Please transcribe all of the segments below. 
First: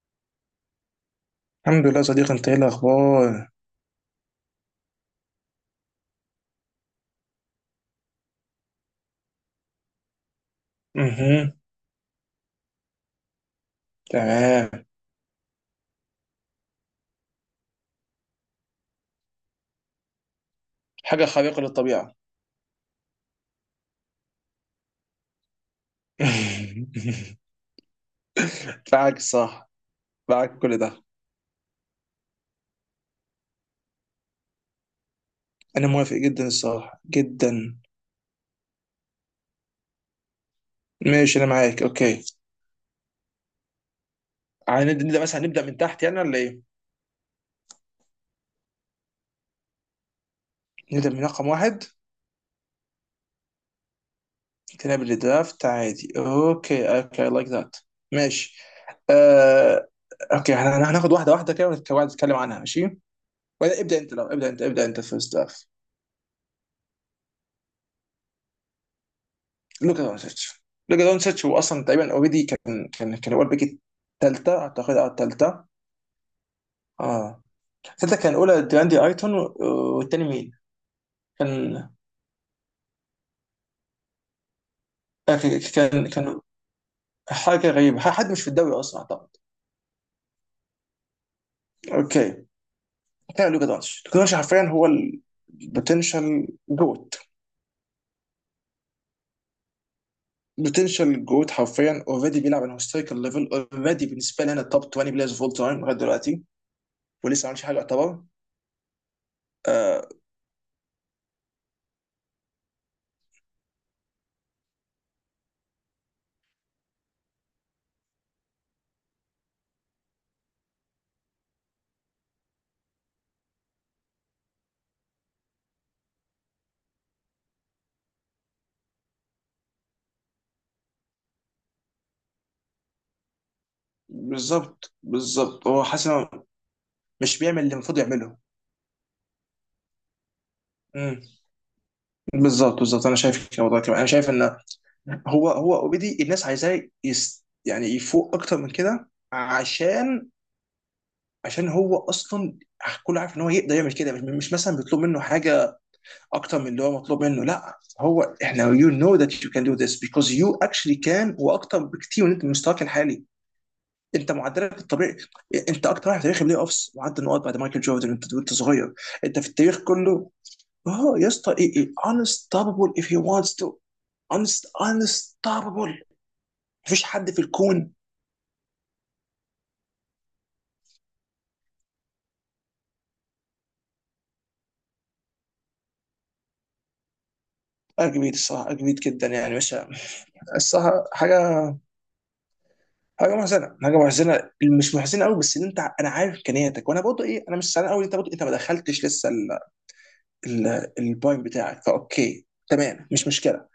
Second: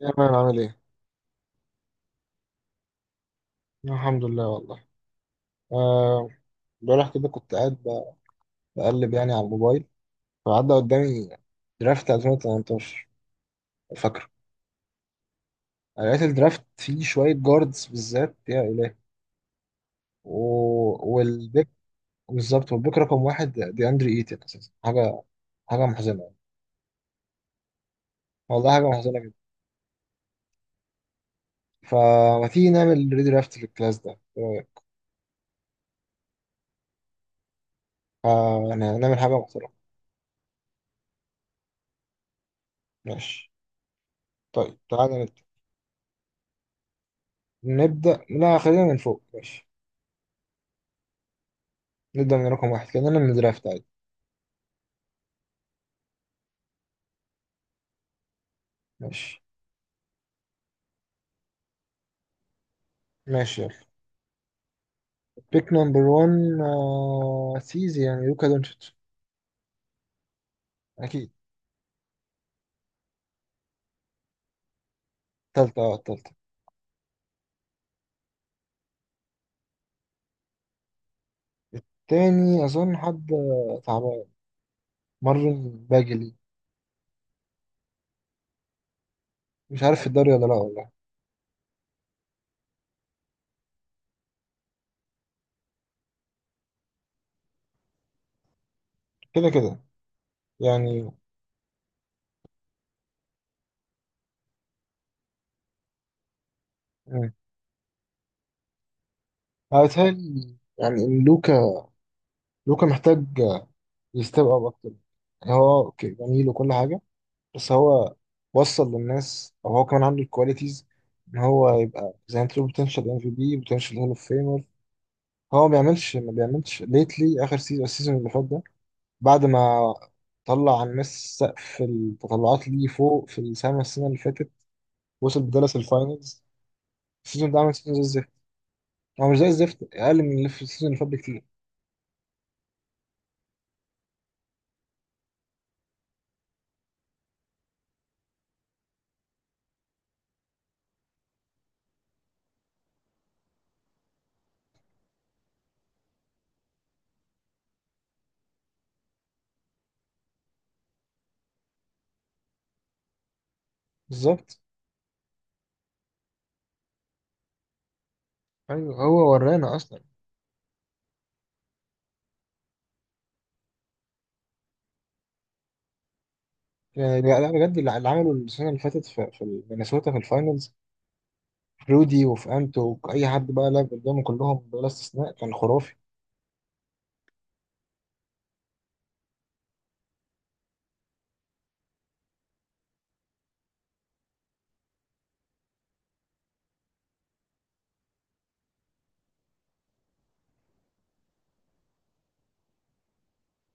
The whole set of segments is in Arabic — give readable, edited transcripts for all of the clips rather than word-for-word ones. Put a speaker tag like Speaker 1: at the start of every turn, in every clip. Speaker 1: يا مان عامل ايه؟
Speaker 2: الحمد لله يا صديقي، انت ايه الاخبار؟
Speaker 1: الحمد لله والله. آه. امبارح كده كنت بقلب يعني على الموبايل. فعدى قدامي
Speaker 2: اها.
Speaker 1: درافت 2018 فاكره.
Speaker 2: تمام.
Speaker 1: لقيت الدرافت فيه شوية جاردز بالذات يا إلهي و...
Speaker 2: حاجه خارقه
Speaker 1: والبيك.
Speaker 2: للطبيعه.
Speaker 1: بالظبط، والبيك رقم واحد دي أندري إيتن أساسا، حاجة محزنة يعني. والله حاجة
Speaker 2: معاك
Speaker 1: محزنة جدا.
Speaker 2: صح، معاك كل ده.
Speaker 1: فما تيجي نعمل ريدرافت في الكلاس ده، إيه رأيك؟
Speaker 2: انا موافق جدا الصراحه، جدا.
Speaker 1: يعني نعمل حاجة محترمة.
Speaker 2: ماشي انا معاك، اوكي.
Speaker 1: ماشي، طيب
Speaker 2: عايز
Speaker 1: تعالى
Speaker 2: نبدا مثلا
Speaker 1: نبدأ.
Speaker 2: نبدا من تحت ولا ايه؟
Speaker 1: لا، خلينا من فوق ماشي.
Speaker 2: نبدا من رقم واحد،
Speaker 1: نبدأ من رقم واحد كأننا من درافت عادي.
Speaker 2: كلاب الدرافت عادي. اوكي اوكي، لايك ذات. ماشي.
Speaker 1: ماشي
Speaker 2: آه... اوكي، هناخد واحده واحده كده ونتكلم عنها، ماشي.
Speaker 1: ماشي يلا.
Speaker 2: ولا ابدا انت، لو ابدا انت، ابدا انت فيرست.
Speaker 1: بيك نمبر 1، سيزي يعني لوكا دونتش.
Speaker 2: لوكا دونتش، لوكا
Speaker 1: أكيد.
Speaker 2: دونتش هو اصلا تقريبا اوريدي كان هو البيك الثالثه اعتقد. اه، الثالثه.
Speaker 1: تالتة، التالتة.
Speaker 2: اه، الثالثه كان الاولى دراندي ايتون والتاني مين؟ كان،
Speaker 1: التاني أظن حد تعبان، مارلون
Speaker 2: كان
Speaker 1: باجلي.
Speaker 2: كان حاجه غريبه، حد مش في الدوري اصلا اعتقد.
Speaker 1: مش عارف في الدوري ولا لا والله.
Speaker 2: اوكي. كان لوكا دونتش، لوكا دونتش حرفيا هو البوتنشال جوت.
Speaker 1: كده كده يعني.
Speaker 2: بوتنشال جوت حرفيا اوريدي بيلعب على هيستوريكال ليفل. اوريدي بالنسبه لنا توب 20 بلايرز فول تايم لغايه دلوقتي،
Speaker 1: مم.
Speaker 2: ولسه ما عملش حاجه يعتبر.
Speaker 1: أنا
Speaker 2: آه،
Speaker 1: بتهيألي يعني إن لوكا محتاج يستيب أب أكتر. يعني هو أوكي جميل وكل حاجة، بس هو وصل للناس، أو هو كمان عنده الكواليتيز إن هو يبقى زي ما أنت بوتنشال ام في بي، بوتنشال هول اوف فيمر. هو ما بيعملش ليتلي اخر سيزون، السيزون اللي فات ده. بعد ما طلع على الناس سقف التطلعات ليه فوق في السما السنه اللي فاتت،
Speaker 2: بالظبط
Speaker 1: وصل
Speaker 2: بالظبط،
Speaker 1: بدالاس
Speaker 2: هو حاسس
Speaker 1: الفاينلز.
Speaker 2: مش
Speaker 1: السيزون ده
Speaker 2: بيعمل اللي
Speaker 1: عمل سيزون
Speaker 2: المفروض
Speaker 1: زي الزفت.
Speaker 2: يعمله.
Speaker 1: هو مش زي الزفت، اقل من اللي في السيزون اللي فات
Speaker 2: امم،
Speaker 1: بكتير.
Speaker 2: بالظبط بالظبط، انا شايف كده والله. كمان انا شايف ان هو اوريدي الناس عايزاه يس، يعني يفوق اكتر من كده. عشان هو اصلا كله عارف ان هو يقدر يعمل كده. مش مثلا بيطلب منه حاجه اكتر من اللي هو مطلوب منه، لا هو احنا يو نو ذات يو كان دو ذس بيكوز يو اكشلي كان واكتر بكتير من انت، من مستواك الحالي. انت
Speaker 1: بالظبط.
Speaker 2: معدلك الطبيعي، انت اكتر واحد في تاريخ البلاي اوفس معدل نقاط بعد مايكل جوردن، وانت
Speaker 1: ايوه
Speaker 2: صغير.
Speaker 1: هو
Speaker 2: انت في
Speaker 1: ورانا
Speaker 2: التاريخ
Speaker 1: اصلا.
Speaker 2: كله. اه يا اسطى، ايه ايه unstoppable if he wants to. Unstoppable. مفيش
Speaker 1: يعني
Speaker 2: حد في
Speaker 1: لا لا بجد،
Speaker 2: الكون.
Speaker 1: اللي عمله السنه اللي فاتت في مينيسوتا في الفاينلز، في رودي وفي انتو، اي حد بقى لعب قدامه كلهم بلا استثناء كان خرافي.
Speaker 2: اجمد الصراحه، اجمد جدا يعني. مش الصراحه حاجه، حاجه محزنه، حاجه محزنه. مش محزنه قوي، بس ان انت انا عارف امكانياتك. وانا برضه ايه، انا مش زعلان قوي إن انت برضه إيه، انت ما دخلتش لسه البوينت بتاعك. فاوكي تمام، مش مشكله.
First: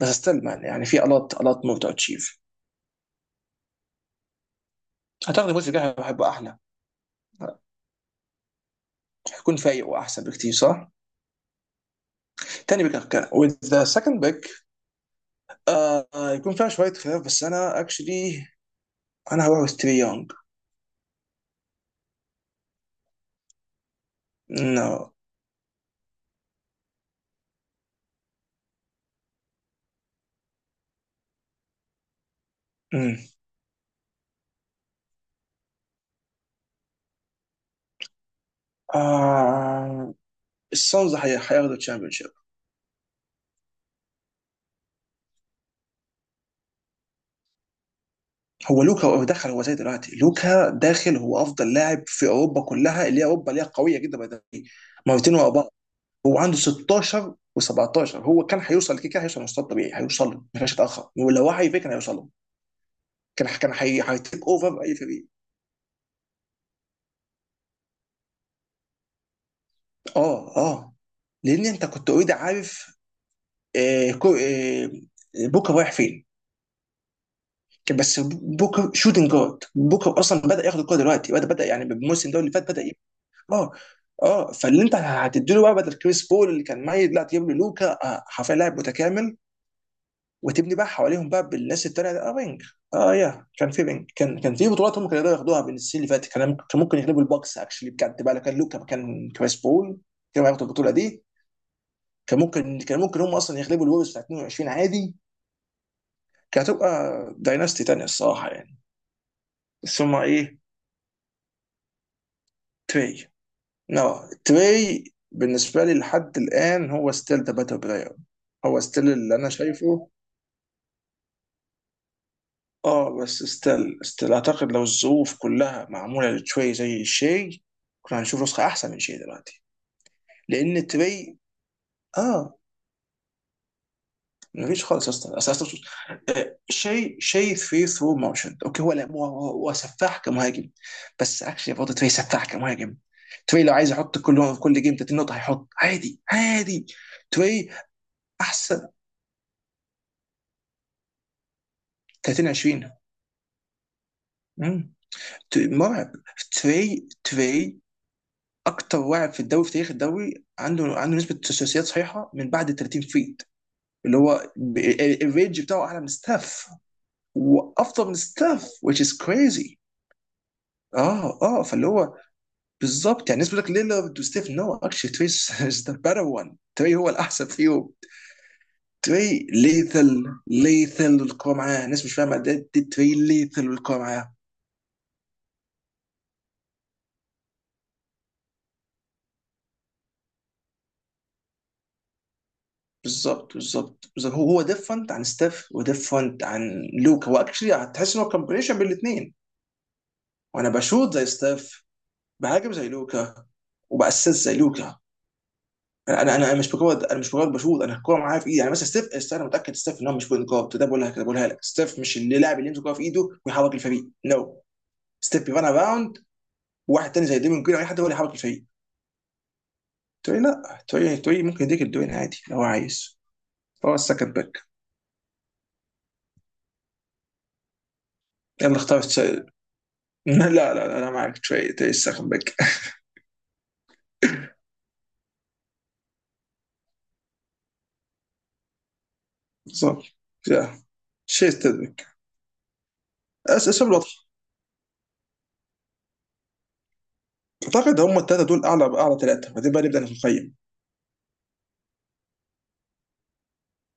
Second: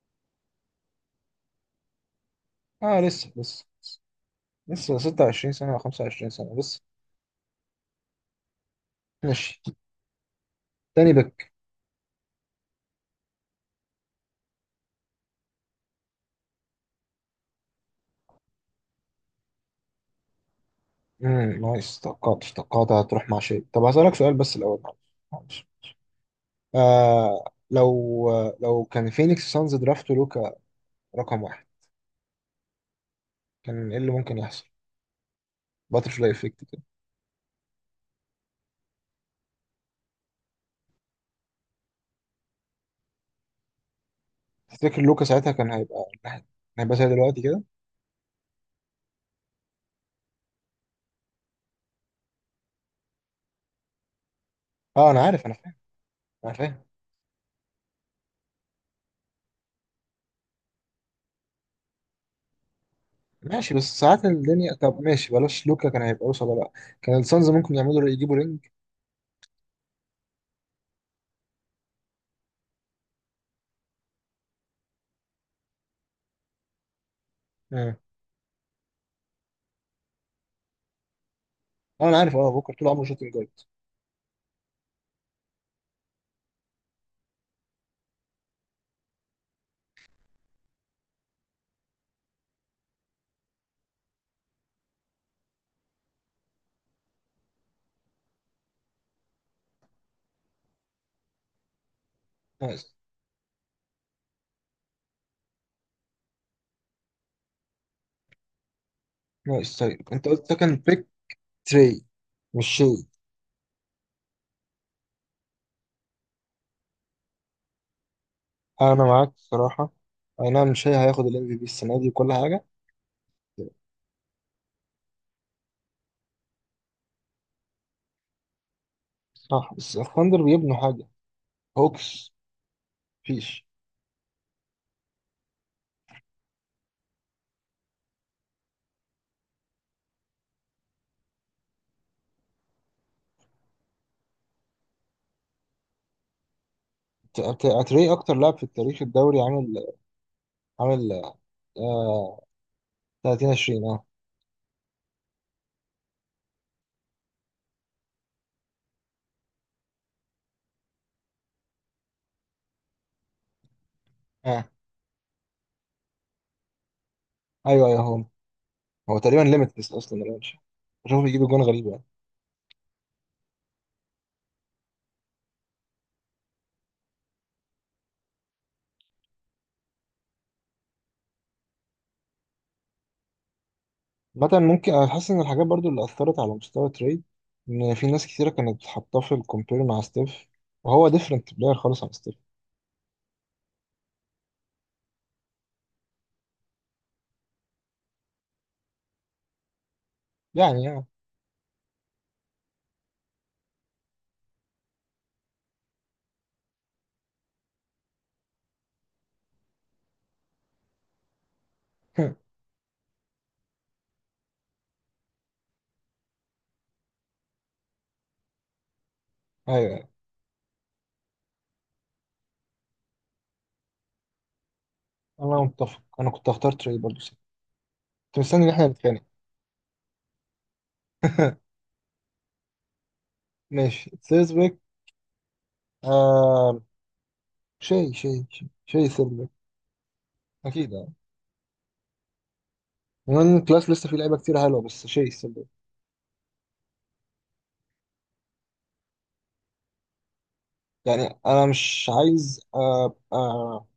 Speaker 2: بس استلم، يعني في الات مور تو اتشيف.
Speaker 1: اه، لسه
Speaker 2: اعتقد
Speaker 1: 26
Speaker 2: الموسم
Speaker 1: سنه او
Speaker 2: الجاي هيبقى
Speaker 1: 25 سنه
Speaker 2: احلى،
Speaker 1: لسه. ماشي.
Speaker 2: هيكون فايق واحسن بكتير، صح؟
Speaker 1: تاني.
Speaker 2: تاني بيك كان with the second pick. يكون فيها شوية خلاف، بس أنا أكشلي أنا هروح وستري يونج.
Speaker 1: نايس. توقعت هتروح مع شيء. طب هسألك سؤال بس الأول،
Speaker 2: نو.
Speaker 1: معلش معلش. آه لو لو كان فينيكس سانز درافت لوكا رقم واحد، كان ايه اللي ممكن يحصل؟ باترفلاي افكت كده.
Speaker 2: آه، السانز هياخدوا الشامبيون شيب.
Speaker 1: تفتكر لوكا ساعتها كان هيبقى زي دلوقتي كده؟
Speaker 2: هو لوكا دخل زي دلوقتي. لوكا داخل هو أفضل لاعب في أوروبا كلها، اللي هي أوروبا اللي هي قوية جدا by the way.
Speaker 1: اه انا
Speaker 2: مرتين
Speaker 1: عارف،
Speaker 2: ورا
Speaker 1: انا
Speaker 2: بعض،
Speaker 1: فاهم
Speaker 2: هو
Speaker 1: انا
Speaker 2: عنده
Speaker 1: فاهم
Speaker 2: 16 و17. هو كان هيوصل كده كده، هيوصل مستوى طبيعي، هيوصل له ما فيش يتأخر، ولو وعي فيه كان هيوصل له. كان
Speaker 1: ماشي. بس ساعات
Speaker 2: هيتيك
Speaker 1: الدنيا.
Speaker 2: اوفر أي
Speaker 1: طب
Speaker 2: فريق.
Speaker 1: ماشي بلاش لوكا كان هيبقى وصل ولا لا. كان السانز ممكن يعملوا يجيبوا رينج.
Speaker 2: اه اه، لان انت كنت اوريدي عارف آه، كو- آه، بوكا رايح فين.
Speaker 1: اه.
Speaker 2: كان بس بوكا شوتنج جارد، بوكا اصلا بدا ياخد الكوره دلوقتي، بدا يعني
Speaker 1: انا
Speaker 2: بالموسم
Speaker 1: عارف.
Speaker 2: ده
Speaker 1: اه
Speaker 2: اللي فات
Speaker 1: بكره
Speaker 2: بدا
Speaker 1: طول عمره شوتنج جارد.
Speaker 2: اه اه. فاللي انت هتديله بقى بدل كريس بول اللي كان ميت، لا تجيب له لوكا، حرفيا لاعب متكامل. وتبني بقى حواليهم بقى بالناس التانيه ده، اه رينج. اه، يا كان في رينج، كان في بطولات هم كانوا يقدروا ياخدوها بين السنين اللي فاتت. كان ممكن يغلبوا البوكس اكشلي بجد بقى، لو كان لوكا مكان كريس بول كانوا هياخدوا البطوله دي. كان ممكن
Speaker 1: نايس
Speaker 2: كان ممكن هم اصلا يغلبوا الوريوز بتاع 22 عادي. كانت هتبقى دايناستي تانية الصراحة يعني.
Speaker 1: نايس
Speaker 2: بس
Speaker 1: طيب
Speaker 2: هما
Speaker 1: انت قلت ده
Speaker 2: ايه،
Speaker 1: كان بيك تري. مش شيء.
Speaker 2: تري. نو، تري. بالنسبة لي لحد الآن هو ستيل ذا باتل بلاير، هو
Speaker 1: انا
Speaker 2: ستيل
Speaker 1: معاك
Speaker 2: اللي أنا
Speaker 1: الصراحه.
Speaker 2: شايفه.
Speaker 1: اي نعم مش هياخد الام في بي السنه دي وكل حاجه.
Speaker 2: اه بس ستيل أعتقد لو الظروف كلها معمولة لتري زي شي، كنا هنشوف نسخة أحسن من شي دلوقتي.
Speaker 1: صح بس الثاندر بيبنوا
Speaker 2: لأن
Speaker 1: حاجه.
Speaker 2: تري،
Speaker 1: هوكس
Speaker 2: اه،
Speaker 1: مفيش.
Speaker 2: مفيش خالص يا اسطى. شيء في ثرو موشن. اوكي هو لا، هو سفاح كمهاجم، بس اكشلي برضه تري سفاح كمهاجم. تري لو عايز يحط كل جيم 30 نقطه هيحط عادي عادي. تري
Speaker 1: اتري اكتر لاعب في
Speaker 2: احسن.
Speaker 1: التاريخ الدوري عامل آه
Speaker 2: 30 20.
Speaker 1: 30 20. اه
Speaker 2: مم. تري مرعب. تري تري اكتر واعد في الدوري، في تاريخ الدوري، عنده نسبه ثلاثيات صحيحه من بعد ال 30 فيت، اللي هو
Speaker 1: اه،
Speaker 2: الرينج بتاعه اعلى من ستاف،
Speaker 1: ايوه ايوه،
Speaker 2: وافضل من
Speaker 1: هو
Speaker 2: ستاف which is
Speaker 1: هو تقريبا
Speaker 2: crazy.
Speaker 1: ليميتلس اصلا الرانش. بشوفه
Speaker 2: اه
Speaker 1: بيجيب جون
Speaker 2: اه،
Speaker 1: غريب
Speaker 2: فاللي
Speaker 1: يعني.
Speaker 2: هو بالظبط. يعني الناس بتقول لك ليلارد وستيف، نو اكشلي تري از ذا بيتر وان. تري هو الاحسن فيهم. تري ليثل ليثل والكوره معاه، الناس مش فاهمه ده، تري ليثل والكوره معاه.
Speaker 1: مثلا ممكن انا حاسس ان الحاجات برضو اللي اثرت على مستوى تري ان في ناس كثيره كانت حاطاه في الكومبير مع ستيف، وهو ديفرنت بلاير خالص عن ستيف.
Speaker 2: بالظبط بالظبط بالظبط، هو ديفرنت عن ستيف وديفرنت عن لوكا. هو اكشلي هتحس ان هو كومبينيشن بين الاثنين. وانا
Speaker 1: يعني.
Speaker 2: بشوط زي ستيف، بهاجم زي لوكا، وباسس زي لوكا. انا مش مجرد بشوط، انا الكوره معايا في ايدي. يعني مثلا ستيف انا متاكد ستيف ان هو مش بوينت جارد. ده بقولها كده، بقولها لك ستيف مش
Speaker 1: ايوه.
Speaker 2: اللاعب اللي يمسك الكوره في ايده ويحرك الفريق، نو no. ستيب يبان اراوند، واحد تاني زي ديمون جرين او اي حد هو اللي يحرك الفريق.
Speaker 1: أيوة.
Speaker 2: تقول لي لا، تقول ممكن يديك الدوين عادي لو هو عايز، هو السكند باك.
Speaker 1: انا متفق، انا كنت هختار تري برضو، كنت مستني ان
Speaker 2: يلا
Speaker 1: احنا
Speaker 2: اختار
Speaker 1: نتخانق.
Speaker 2: لا لا لا انا معاك، تري تري السكند باك.
Speaker 1: ماشي سيرسبيك. آه. شيء سيرسبيك.
Speaker 2: بالظبط يا
Speaker 1: اكيد يعني.
Speaker 2: شيء يستدرك.
Speaker 1: المهم
Speaker 2: اسم
Speaker 1: الكلاس
Speaker 2: الوضع.
Speaker 1: لسه فيه لعيبه كتير حلوه بس شيء سيرسبيك.
Speaker 2: اعتقد هم الثلاثه دول اعلى ثلاثه، بعدين بقى نبدا نقيم.
Speaker 1: يعني انا مش عايز ابقى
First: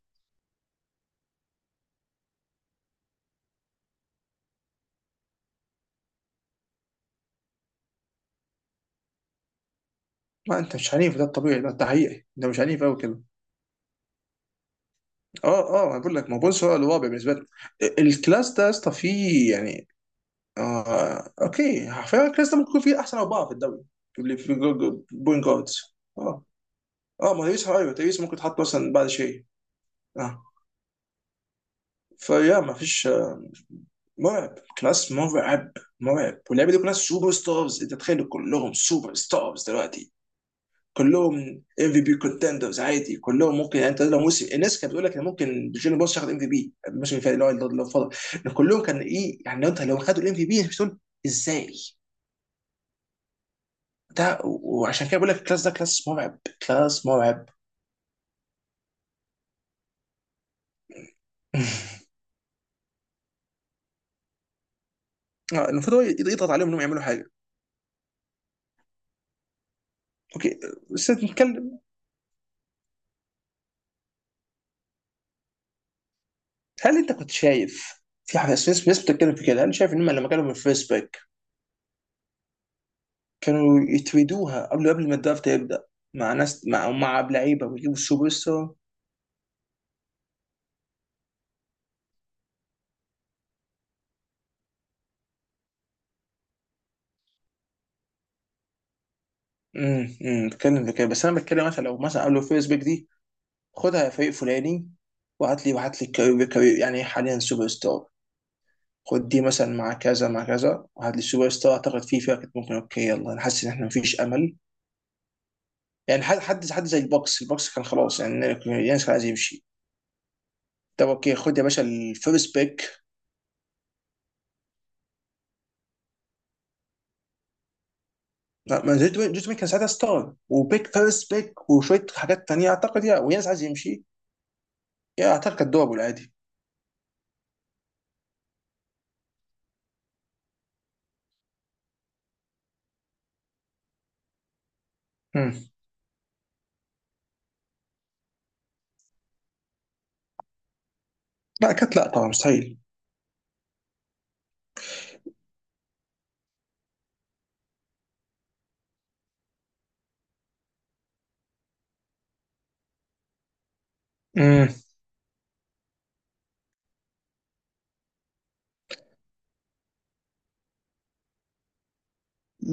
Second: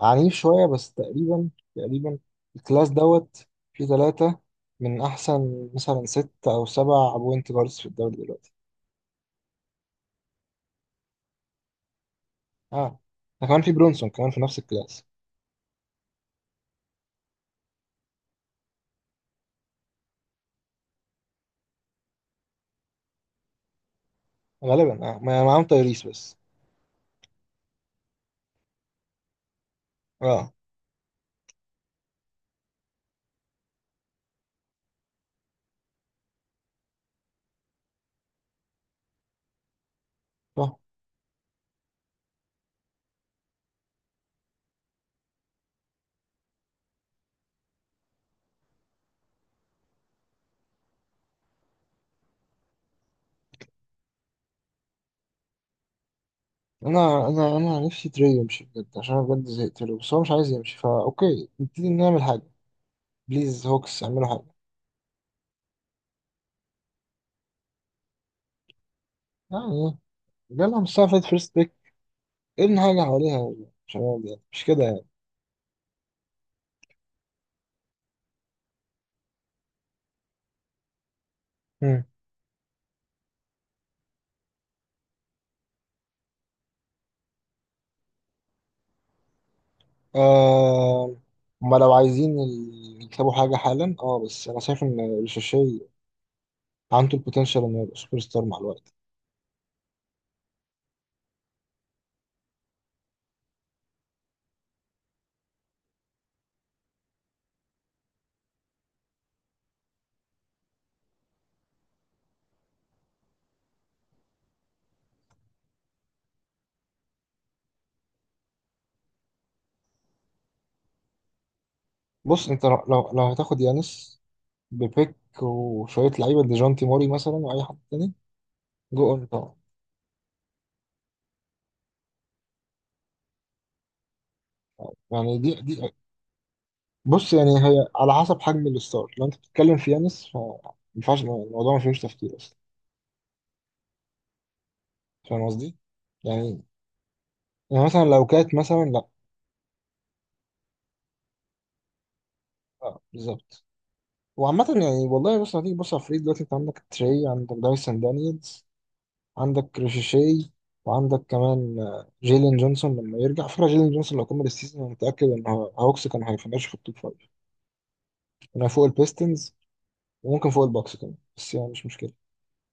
Speaker 1: عنيف شويه بس تقريبا، تقريبا الكلاس دوت فيه ثلاثه من احسن مثلا ست او سبع بوينت جاردز في الدوري دلوقتي.
Speaker 2: ما انت مش عنيف، ده الطبيعي، ده انت حقيقي انت مش عنيف قوي
Speaker 1: اه،
Speaker 2: كده.
Speaker 1: ده كمان في برونسون كمان في نفس الكلاس.
Speaker 2: اه اه، انا بقول لك ما بونس هو الواقع بالنسبه لي. الكلاس ده يا اسطى فيه يعني، آه اوكي فعلا كريستال ممكن يكون في احسن اربعه في الدوري في
Speaker 1: غالبا آه.
Speaker 2: بوينت
Speaker 1: معاهم
Speaker 2: جاردز.
Speaker 1: تايريس بس.
Speaker 2: اه اه، ما تيريس، ايوه تيريس ممكن تحط مثلا بعد شيء. اه،
Speaker 1: اه،
Speaker 2: فيا ما فيش مرعب، كلاس مرعب، مرعب. واللعيبه دي كلها سوبر ستارز، انت تخيل كلهم سوبر ستارز دلوقتي، كلهم ام في بي كونتندرز عادي. كلهم ممكن، يعني انت لو موسم، الناس كانت بتقول لك ان ممكن جوني بوس ياخد ام في بي الموسم اللي فات اللي هو اللي فضل. كلهم كان ايه يعني، لو انت لو خدوا الام في بي مش تقول ازاي. ده وعشان كده بقول لك الكلاس ده كلاس مرعب، كلاس
Speaker 1: انا
Speaker 2: مرعب.
Speaker 1: انا انا نفسي تري يمشي بجد عشان انا بجد زهقت له. بس هو مش عايز يمشي فا اوكي، نبتدي نعمل حاجه. بليز هوكس اعملوا حاجه
Speaker 2: آه، المفروض هو يضغط عليهم انهم يعملوا حاجه.
Speaker 1: يعني.
Speaker 2: اوكي،
Speaker 1: جالهم الساعه
Speaker 2: بس
Speaker 1: فات فيرست بيك،
Speaker 2: نتكلم.
Speaker 1: ابني حاجه حواليها يا شباب يعني مش كده يعني.
Speaker 2: هل انت كنت شايف في حاجه، في ناس بتتكلم في كده، هل شايف انهم لما كانوا من الفيرست باك
Speaker 1: هم.
Speaker 2: كانوا يتريدوها قبل ما الدرافت يبدا، مع ناس مع لعيبه، ويجيبوا السوبر ستار؟
Speaker 1: آه. هما لو عايزين يكتبوا حاجه حالا. اه بس انا شايف ان الشاشي عنده البوتنشال انه يبقى سوبر ستار مع الوقت.
Speaker 2: امم بتكلم في كده، بس انا بتكلم مثلا لو مثلا قبل الفيرست باك دي خدها يا فريق فلاني، وهات لي يعني حاليا سوبر ستار. خد دي مثلا مع كذا مع كذا وهات لي السوبر ستار. اعتقد فيه فيها كانت ممكن اوكي يلا، انا حاسس ان احنا مفيش امل يعني. حد زي البوكس، البوكس كان خلاص يعني يانس كان عايز يمشي، طب اوكي خد يا باشا
Speaker 1: بص
Speaker 2: الفيرست
Speaker 1: انت
Speaker 2: بيك.
Speaker 1: لو هتاخد يانس ببيك وشويه لعيبه ديجونتي موري مثلا واي حد تاني.
Speaker 2: ما ما
Speaker 1: جو
Speaker 2: جوت
Speaker 1: اون
Speaker 2: جوت
Speaker 1: طبعا.
Speaker 2: مين كان ساعتها ستار، وبيك فيرست بيك وشويه حاجات تانيه. اعتقد يا ويانس عايز يمشي، يا
Speaker 1: يعني دي
Speaker 2: اعتقد كانت
Speaker 1: دي
Speaker 2: دوبل عادي.
Speaker 1: بص يعني هي على حسب حجم الستار، لو انت بتتكلم في يانس فما ينفعش الموضوع ما فيهوش تفكير اصلا. فاهم
Speaker 2: مم.
Speaker 1: قصدي؟ يعني يعني مثلا لو كانت مثلا لا.
Speaker 2: لا كانت لا، طبعا مستحيل.
Speaker 1: آه بالظبط. وعامة يعني والله، بص هتيجي بص على الفريق دلوقتي، انت عندك تري، عندك دايسون دانييلز، عندك ريشيشي، وعندك كمان جيلين جونسون لما يرجع. على فكرة جيلين جونسون لو كمل
Speaker 2: مم.
Speaker 1: السيزون انا متأكد ان هوكس كان هيفنش في التوب فايف. كان فوق البيستنز وممكن فوق الباكس كمان، بس يعني مش مشكلة.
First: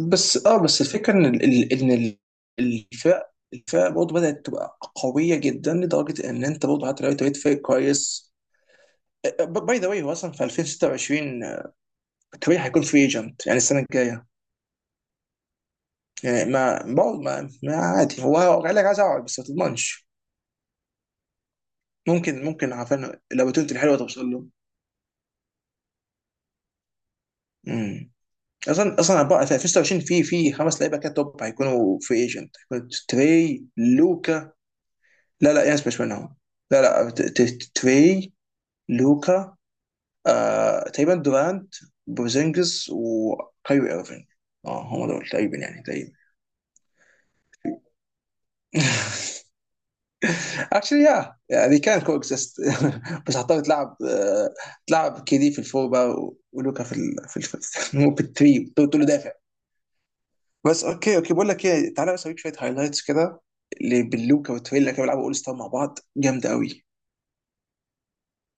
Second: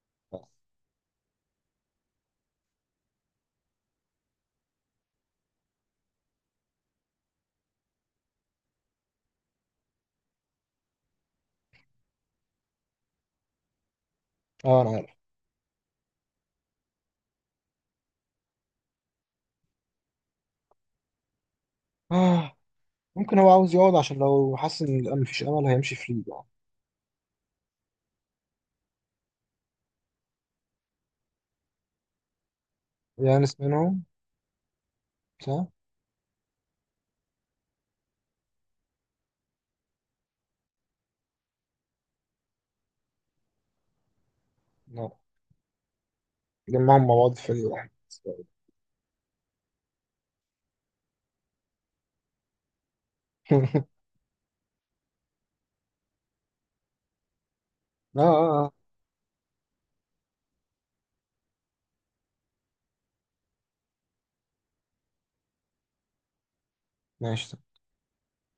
Speaker 2: بس
Speaker 1: اه.
Speaker 2: اه، بس الفكره ان الفرق برضه بدات تبقى قويه جدا، لدرجه ان انت برضه حتى لو انت بقيت فريق كويس. باي ذا واي هو اصلا في 2026 طبيعي هيكون فري ايجنت، يعني السنه الجايه.
Speaker 1: آه، انا عارف.
Speaker 2: يعني ما عادي، هو قال لك عايز اقعد بس ما تضمنش. ممكن
Speaker 1: آه.
Speaker 2: ممكن عارفين
Speaker 1: ممكن هو
Speaker 2: الاوبورتيونتي
Speaker 1: عاوز يقعد
Speaker 2: الحلوه
Speaker 1: عشان
Speaker 2: توصل له.
Speaker 1: لو حس ان مفيش امل هيمشي في ليج يعني.
Speaker 2: امم. اصلا بقى في 2026 في خمس لعيبه كده توب هيكونوا فري ايجنت، هيكونوا
Speaker 1: يانس
Speaker 2: تري،
Speaker 1: منهم،
Speaker 2: لوكا. لا لا،
Speaker 1: صح؟
Speaker 2: يانس مش منهم. لا لا، تري، لوكا، آه تقريبا دورانت، بوزينجز، وكايري ايرفينج. اه هم
Speaker 1: لا،
Speaker 2: دول تقريبا يعني، تقريبا
Speaker 1: جمعهم مع بعض في فريق واحد.
Speaker 2: اكشلي يا يعني كان كو اكزيست. بس هضطر تلعب تلعب كيدي في الفور بقى، ولوكا في
Speaker 1: اه
Speaker 2: في
Speaker 1: اه اه.
Speaker 2: الثري، تقول له دافع. بس اوكي اوكي، بقول لك ايه، تعالى بس اوريك شويه هايلايتس كده اللي باللوكا والتريلا كانوا بيلعبوا اول ستار مع بعض، جامده قوي.
Speaker 1: ماشي